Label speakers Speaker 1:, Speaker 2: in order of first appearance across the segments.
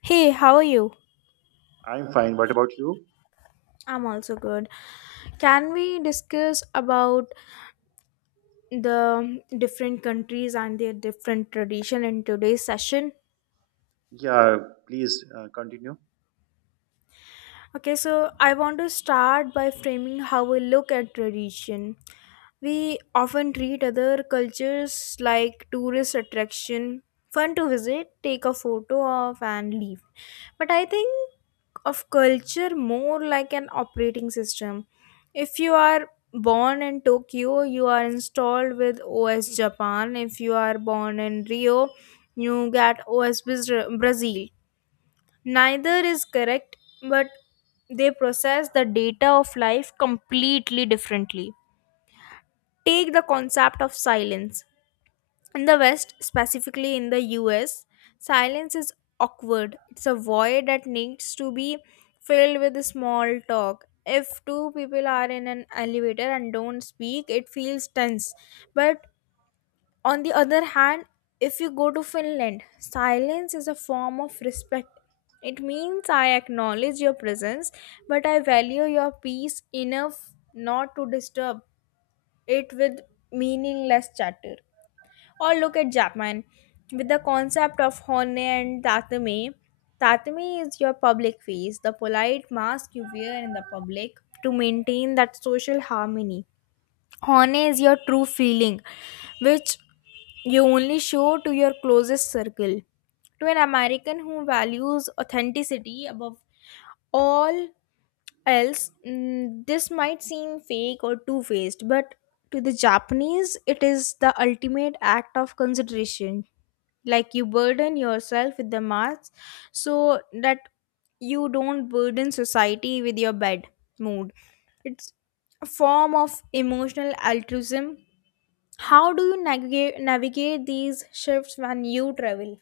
Speaker 1: Hey, how are you?
Speaker 2: I'm fine. What about you?
Speaker 1: I'm also good. Can we discuss about the different countries and their different tradition in today's session?
Speaker 2: Yeah, please continue.
Speaker 1: Okay, so I want to start by framing how we look at tradition. We often treat other cultures like tourist attraction, fun to visit, take a photo of and leave. But I think of culture more like an operating system. If you are born in Tokyo, you are installed with OS Japan. If you are born in Rio, you get OS Brazil. Neither is correct, but they process the data of life completely differently. Take the concept of silence. In the West, specifically in the US, silence is awkward. It's a void that needs to be filled with small talk. If two people are in an elevator and don't speak, it feels tense. But on the other hand, if you go to Finland, silence is a form of respect. It means I acknowledge your presence, but I value your peace enough not to disturb it with meaningless chatter. Or look at Japan with the concept of hone and tatame. Tatame is your public face, the polite mask you wear in the public to maintain that social harmony. Hone is your true feeling, which you only show to your closest circle. To an American who values authenticity above all else, this might seem fake or two faced, but to the Japanese, it is the ultimate act of consideration. Like you burden yourself with the mask so that you don't burden society with your bad mood. It's a form of emotional altruism. How do you navigate these shifts when you travel?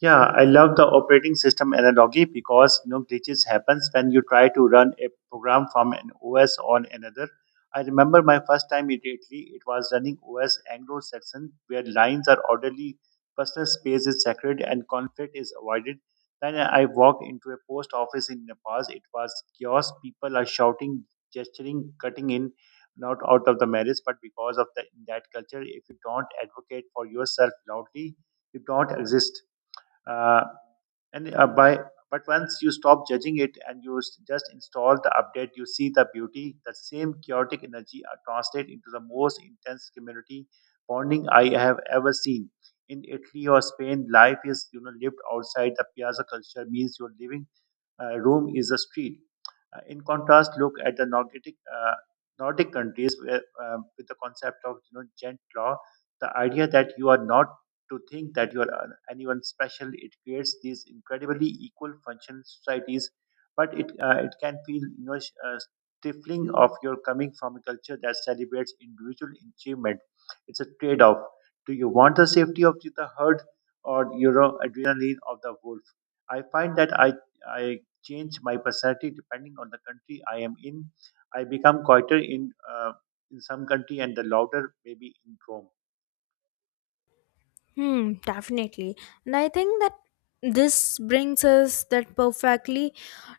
Speaker 2: Yeah, I love the operating system analogy because glitches happens when you try to run a program from an OS on another. I remember my first time in Italy, it was running OS Anglo-Saxon, where lines are orderly, personal space is sacred, and conflict is avoided. Then I walked into a post office in Nepal. It was chaos. People are shouting, gesturing, cutting in, not out of the marriage, but because of the, that culture, if you don't advocate for yourself loudly, you don't exist. Uh, and by But once you stop judging it and you just install the update, you see the beauty. The same chaotic energy are translate into the most intense community bonding I have ever seen. In Italy or Spain, life is lived outside. The piazza culture means you're living. Rome is a street. In contrast, look at the uh, Nordic countries where, with the concept of gent law, the idea that you are not to think that you are anyone special. It creates these incredibly equal function societies, but it can feel stifling of your coming from a culture that celebrates individual achievement. It's a trade off. Do you want the safety of the herd or adrenaline of the wolf? I find that I change my personality depending on the country I am in. I become quieter in in some country and the louder maybe in Rome.
Speaker 1: Hmm, definitely. And I think that this brings us that perfectly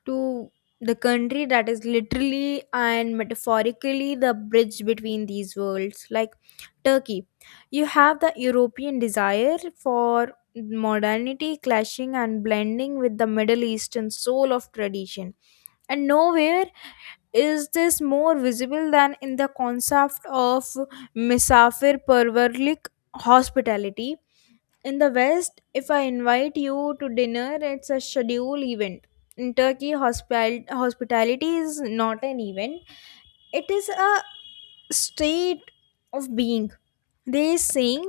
Speaker 1: to the country that is literally and metaphorically the bridge between these worlds. Like Turkey, you have the European desire for modernity clashing and blending with the Middle Eastern soul of tradition. And nowhere is this more visible than in the concept of Misafir Perverlik hospitality. In the West, if I invite you to dinner, it's a scheduled event. In Turkey, hospitality is not an event, it is a state of being. They saying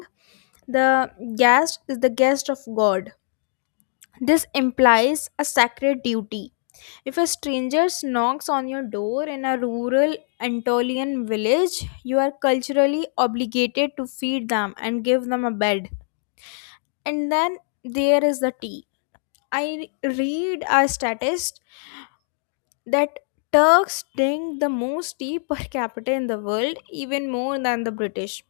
Speaker 1: the guest is the guest of God. This implies a sacred duty. If a stranger knocks on your door in a rural Anatolian village, you are culturally obligated to feed them and give them a bed. And then there is the tea. I read a statist that Turks drink the most tea per capita in the world, even more than the British.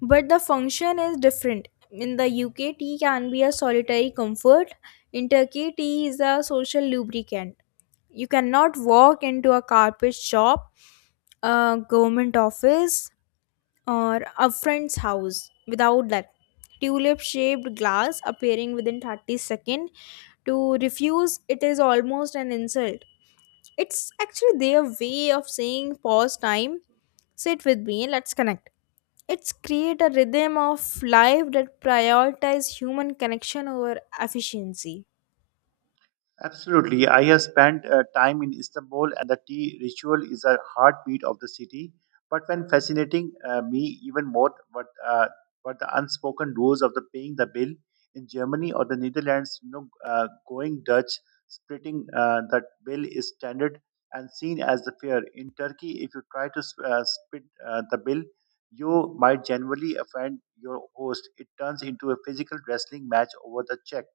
Speaker 1: But the function is different. In the UK, tea can be a solitary comfort. In Turkey, tea is a social lubricant. You cannot walk into a carpet shop, a government office, or a friend's house without that tulip shaped glass appearing within 30 seconds. To refuse it is almost an insult. It's actually their way of saying pause time, sit with me, let's connect. It's create a rhythm of life that prioritize human connection over efficiency.
Speaker 2: Absolutely. I have spent time in Istanbul, and the tea ritual is a heartbeat of the city. But when fascinating me even more, what the unspoken rules of the paying the bill in Germany or the Netherlands, going Dutch, splitting the bill is standard and seen as the fair. In Turkey, if you try to split the bill, you might genuinely offend your host. It turns into a physical wrestling match over the check.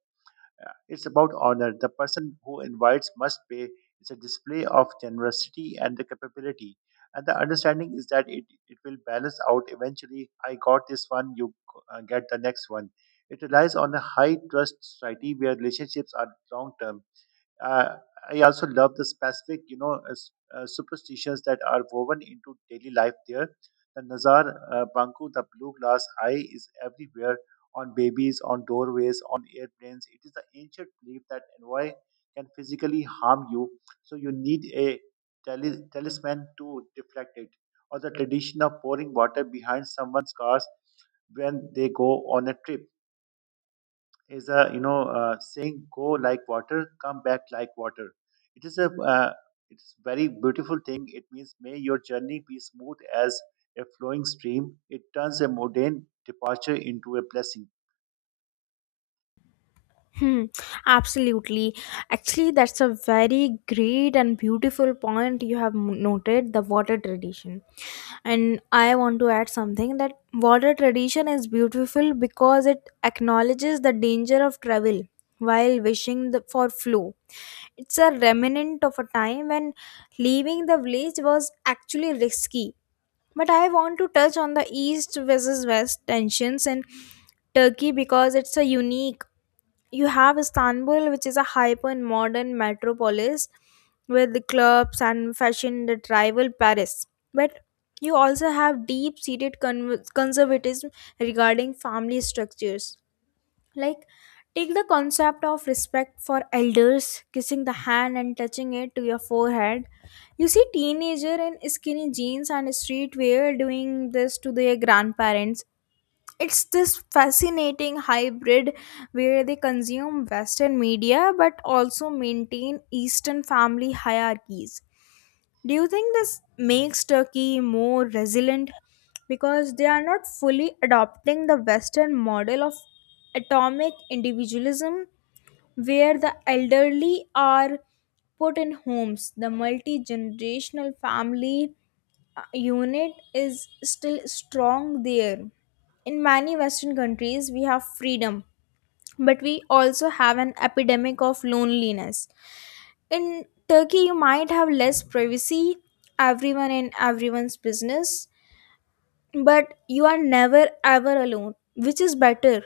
Speaker 2: It's about honor. The person who invites must pay. It's a display of generosity and the capability. And the understanding is that it will balance out eventually. I got this one, you get the next one. It relies on a high trust society where relationships are long term. uh, I also love the specific, superstitions that are woven into daily life there. The Nazar Banku, the blue glass eye, is everywhere on babies, on doorways, on airplanes. It is the ancient belief that envoy can physically harm you, so you need a talisman to deflect it. Or the tradition of pouring water behind someone's cars when they go on a trip is a saying, go like water, come back like water. It is a uh, it's very beautiful thing. It means may your journey be smooth as a flowing stream. It turns a mundane departure into a blessing.
Speaker 1: Hmm, absolutely. Actually, that's a very great and beautiful point you have noted the water tradition. And I want to add something that water tradition is beautiful because it acknowledges the danger of travel while wishing the, for flow. It's a remnant of a time when leaving the village was actually risky. But I want to touch on the east versus west tensions in Turkey because it's a unique. You have Istanbul, which is a hyper and modern metropolis with the clubs and fashion that rival Paris. But you also have deep seated conservatism regarding family structures. Like, take the concept of respect for elders, kissing the hand and touching it to your forehead. You see teenager in skinny jeans and streetwear doing this to their grandparents. It's this fascinating hybrid where they consume western media but also maintain eastern family hierarchies. Do you think this makes Turkey more resilient because they are not fully adopting the western model of atomic individualism where the elderly are put in homes? The multi-generational family unit is still strong there. In many Western countries, we have freedom, but we also have an epidemic of loneliness. In Turkey, you might have less privacy, everyone in everyone's business, but you are never ever alone, which is better.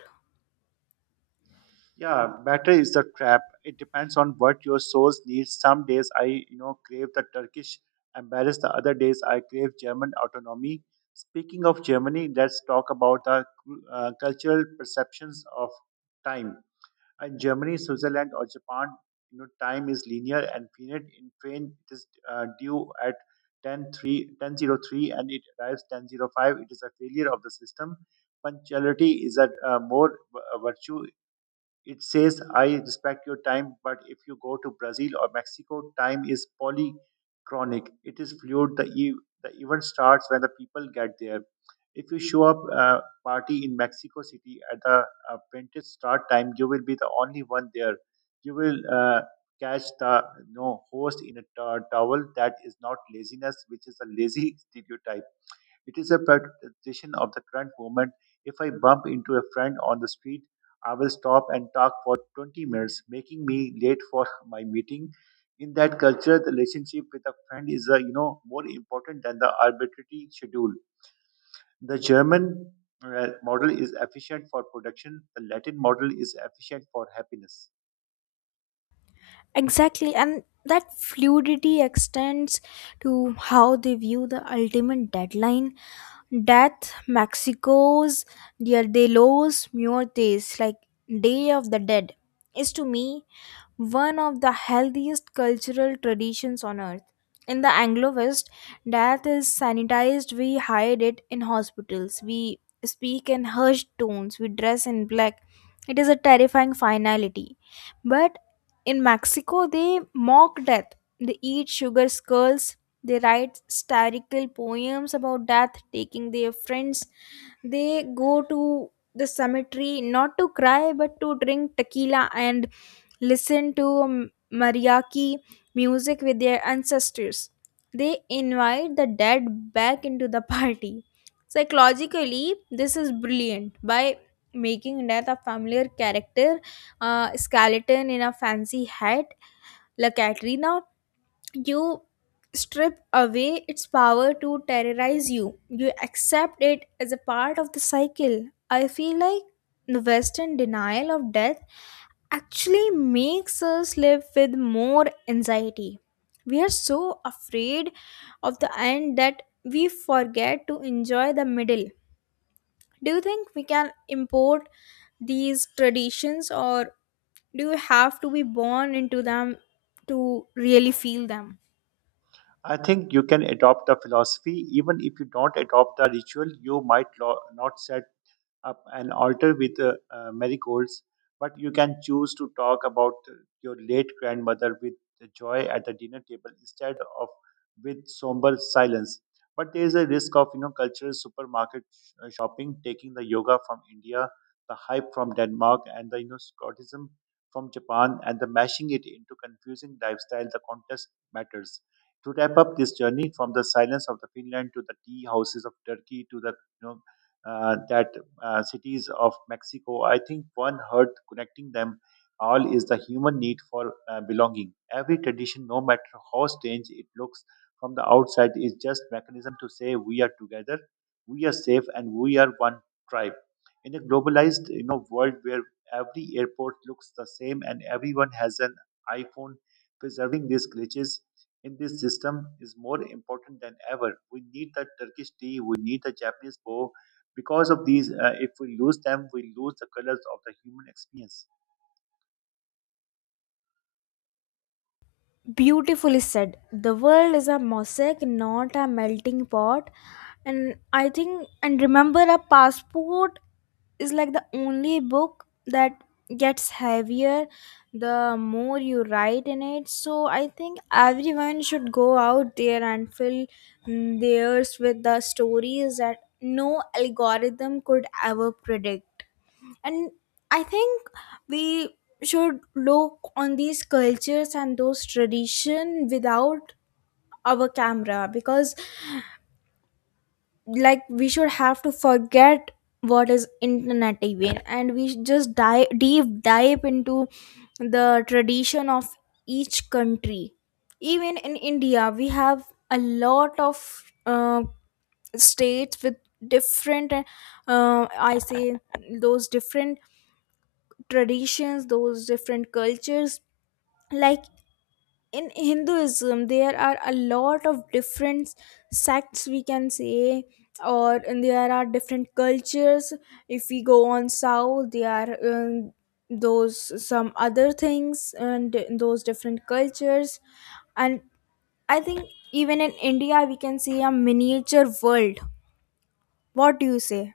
Speaker 2: Yeah, batter is the trap. It depends on what your soul needs. Some days I crave the Turkish embarrass, the other days I crave German autonomy. Speaking of Germany, let's talk about the cultural perceptions of time. In Germany, Switzerland, or Japan, time is linear and finite. In train, it is due at ten three ten zero three, and it arrives 10:05. It is a failure of the system. Punctuality is a virtue. It says, I respect your time, but if you go to Brazil or Mexico, time is polychronic. It is fluid. The event starts when the people get there. If you show up a party in Mexico City at the printed start time, you will be the only one there. You will catch the no host in a towel. That is not laziness, which is a lazy stereotype. It is a practition of the current moment. If I bump into a friend on the street, I will stop and talk for 20 minutes, making me late for my meeting. In that culture, the relationship with a friend is more important than the arbitrary schedule. The German model is efficient for production. The Latin model is efficient for happiness.
Speaker 1: Exactly, and that fluidity extends to how they view the ultimate deadline. Death, Mexico's Dia de los Muertos, like Day of the Dead, is to me one of the healthiest cultural traditions on earth. In the Anglo West, death is sanitized, we hide it in hospitals, we speak in hushed tones, we dress in black. It is a terrifying finality. But in Mexico, they mock death, they eat sugar skulls. They write satirical poems about death, taking their friends. They go to the cemetery not to cry but to drink tequila and listen to mariachi music with their ancestors. They invite the dead back into the party. Psychologically, this is brilliant by making death a familiar character, skeleton in a fancy hat, La Katrina. You strip away its power to terrorize you. You accept it as a part of the cycle. I feel like the Western denial of death actually makes us live with more anxiety. We are so afraid of the end that we forget to enjoy the middle. Do you think we can import these traditions, or do you have to be born into them to really feel them?
Speaker 2: I think you can adopt the philosophy even if you don't adopt the ritual. You might not set up an altar with marigolds, but you can choose to talk about your late grandmother with the joy at the dinner table instead of with somber silence. But there is a risk of cultural supermarket shopping, taking the yoga from India, the hype from Denmark, and the Scottism from Japan, and the mashing it into confusing lifestyle. The contest matters. To wrap up this journey from the silence of the Finland to the tea houses of Turkey to the you know, that cities of Mexico. I think one heart connecting them all is the human need for belonging. Every tradition, no matter how strange it looks from the outside, is just mechanism to say we are together, we are safe, and we are one tribe. In a globalized, world where every airport looks the same and everyone has an iPhone, preserving these glitches in this system is more important than ever. We need the Turkish tea, we need the Japanese bow, because of these, if we lose them, we lose the colors of the human experience.
Speaker 1: Beautifully said, the world is a mosaic not a melting pot. And I think, and remember, a passport is like the only book that gets heavier the more you write in it. So I think everyone should go out there and fill theirs with the stories that no algorithm could ever predict. And I think we should look on these cultures and those tradition without our camera, because like we should have to forget what is internet even, and we should just dive deep dive into the tradition of each country. Even in India we have a lot of uh, states with different I say those different traditions, those different cultures. Like in Hinduism there are a lot of different sects we can say, or and there are different cultures. If we go on south there are those some other things and those different cultures. And I think even in India we can see a miniature world. What do you say?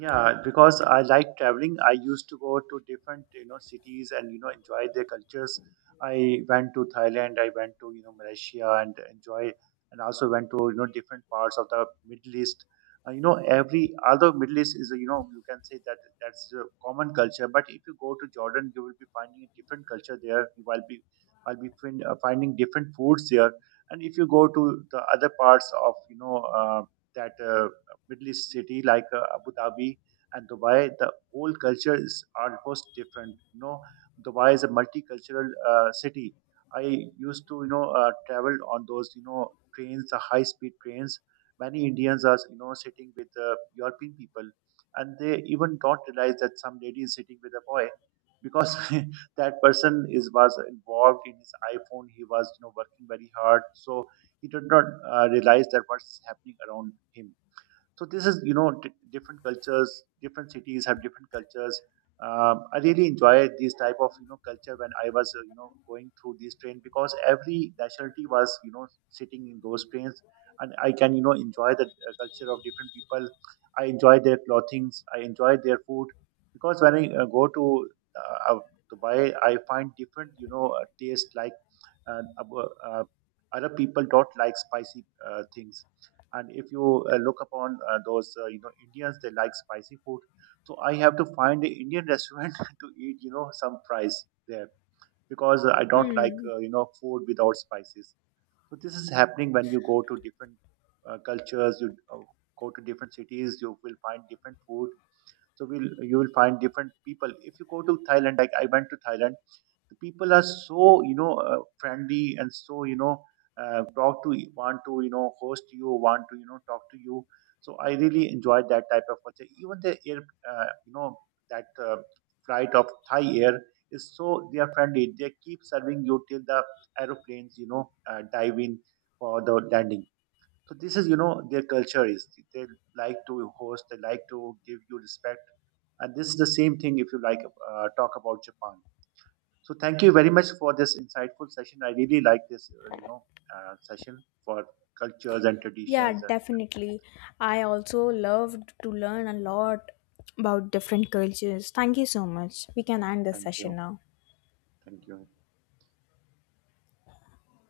Speaker 2: Yeah, because I like traveling, I used to go to different, cities and, enjoy their cultures. I went to Thailand, I went to, you know, Malaysia and enjoy, and also went to, you know, different parts of the Middle East. Every, although Middle East is, you can say that that's a common culture, but if you go to Jordan, you will be finding a different culture there. I will be finding different foods there. And if you go to the other parts of, you know, that Middle East city like Abu Dhabi and Dubai, the whole culture is almost different. You know, Dubai is a multicultural city. I used to travel on those trains, the high-speed trains. Many Indians are sitting with European people, and they even don't realize that some lady is sitting with a boy because that person is was involved in his iPhone. He was working very hard, so he did not realize that what's happening around him. So this is different cultures. Different cities have different cultures. I really enjoy this type of culture when I was going through this train because every nationality was sitting in those trains, and I can enjoy the culture of different people. I enjoy their clothings, I enjoy their food. Because when I go to uh, uh, Dubai, I find different taste. Like, and other people don't like spicy things. And if you look upon those Indians, they like spicy food. So I have to find an Indian restaurant to eat some fries there because I don't like
Speaker 1: Hmm.
Speaker 2: food without spices. So this is happening when you go to different cultures. You go to different cities, you will find different food. So you will find different people if you go to Thailand. Like, I went to Thailand. The people are so friendly and so talk to. Want to host, you want to talk to you. So I really enjoyed that type of culture. Even the air uh, you know that flight of Thai Air is so they are friendly. They keep serving you till the aeroplanes dive in for the landing. So this is their culture is they like to host, they like to give you respect, and this is the same thing if you like talk about Japan. So thank you very much for this insightful session. I really like this session for cultures and
Speaker 1: Yeah,
Speaker 2: traditions. And
Speaker 1: definitely. I also loved to learn a lot about different cultures. Thank you so much. We can end this
Speaker 2: thank
Speaker 1: session
Speaker 2: you,
Speaker 1: now.
Speaker 2: thank you.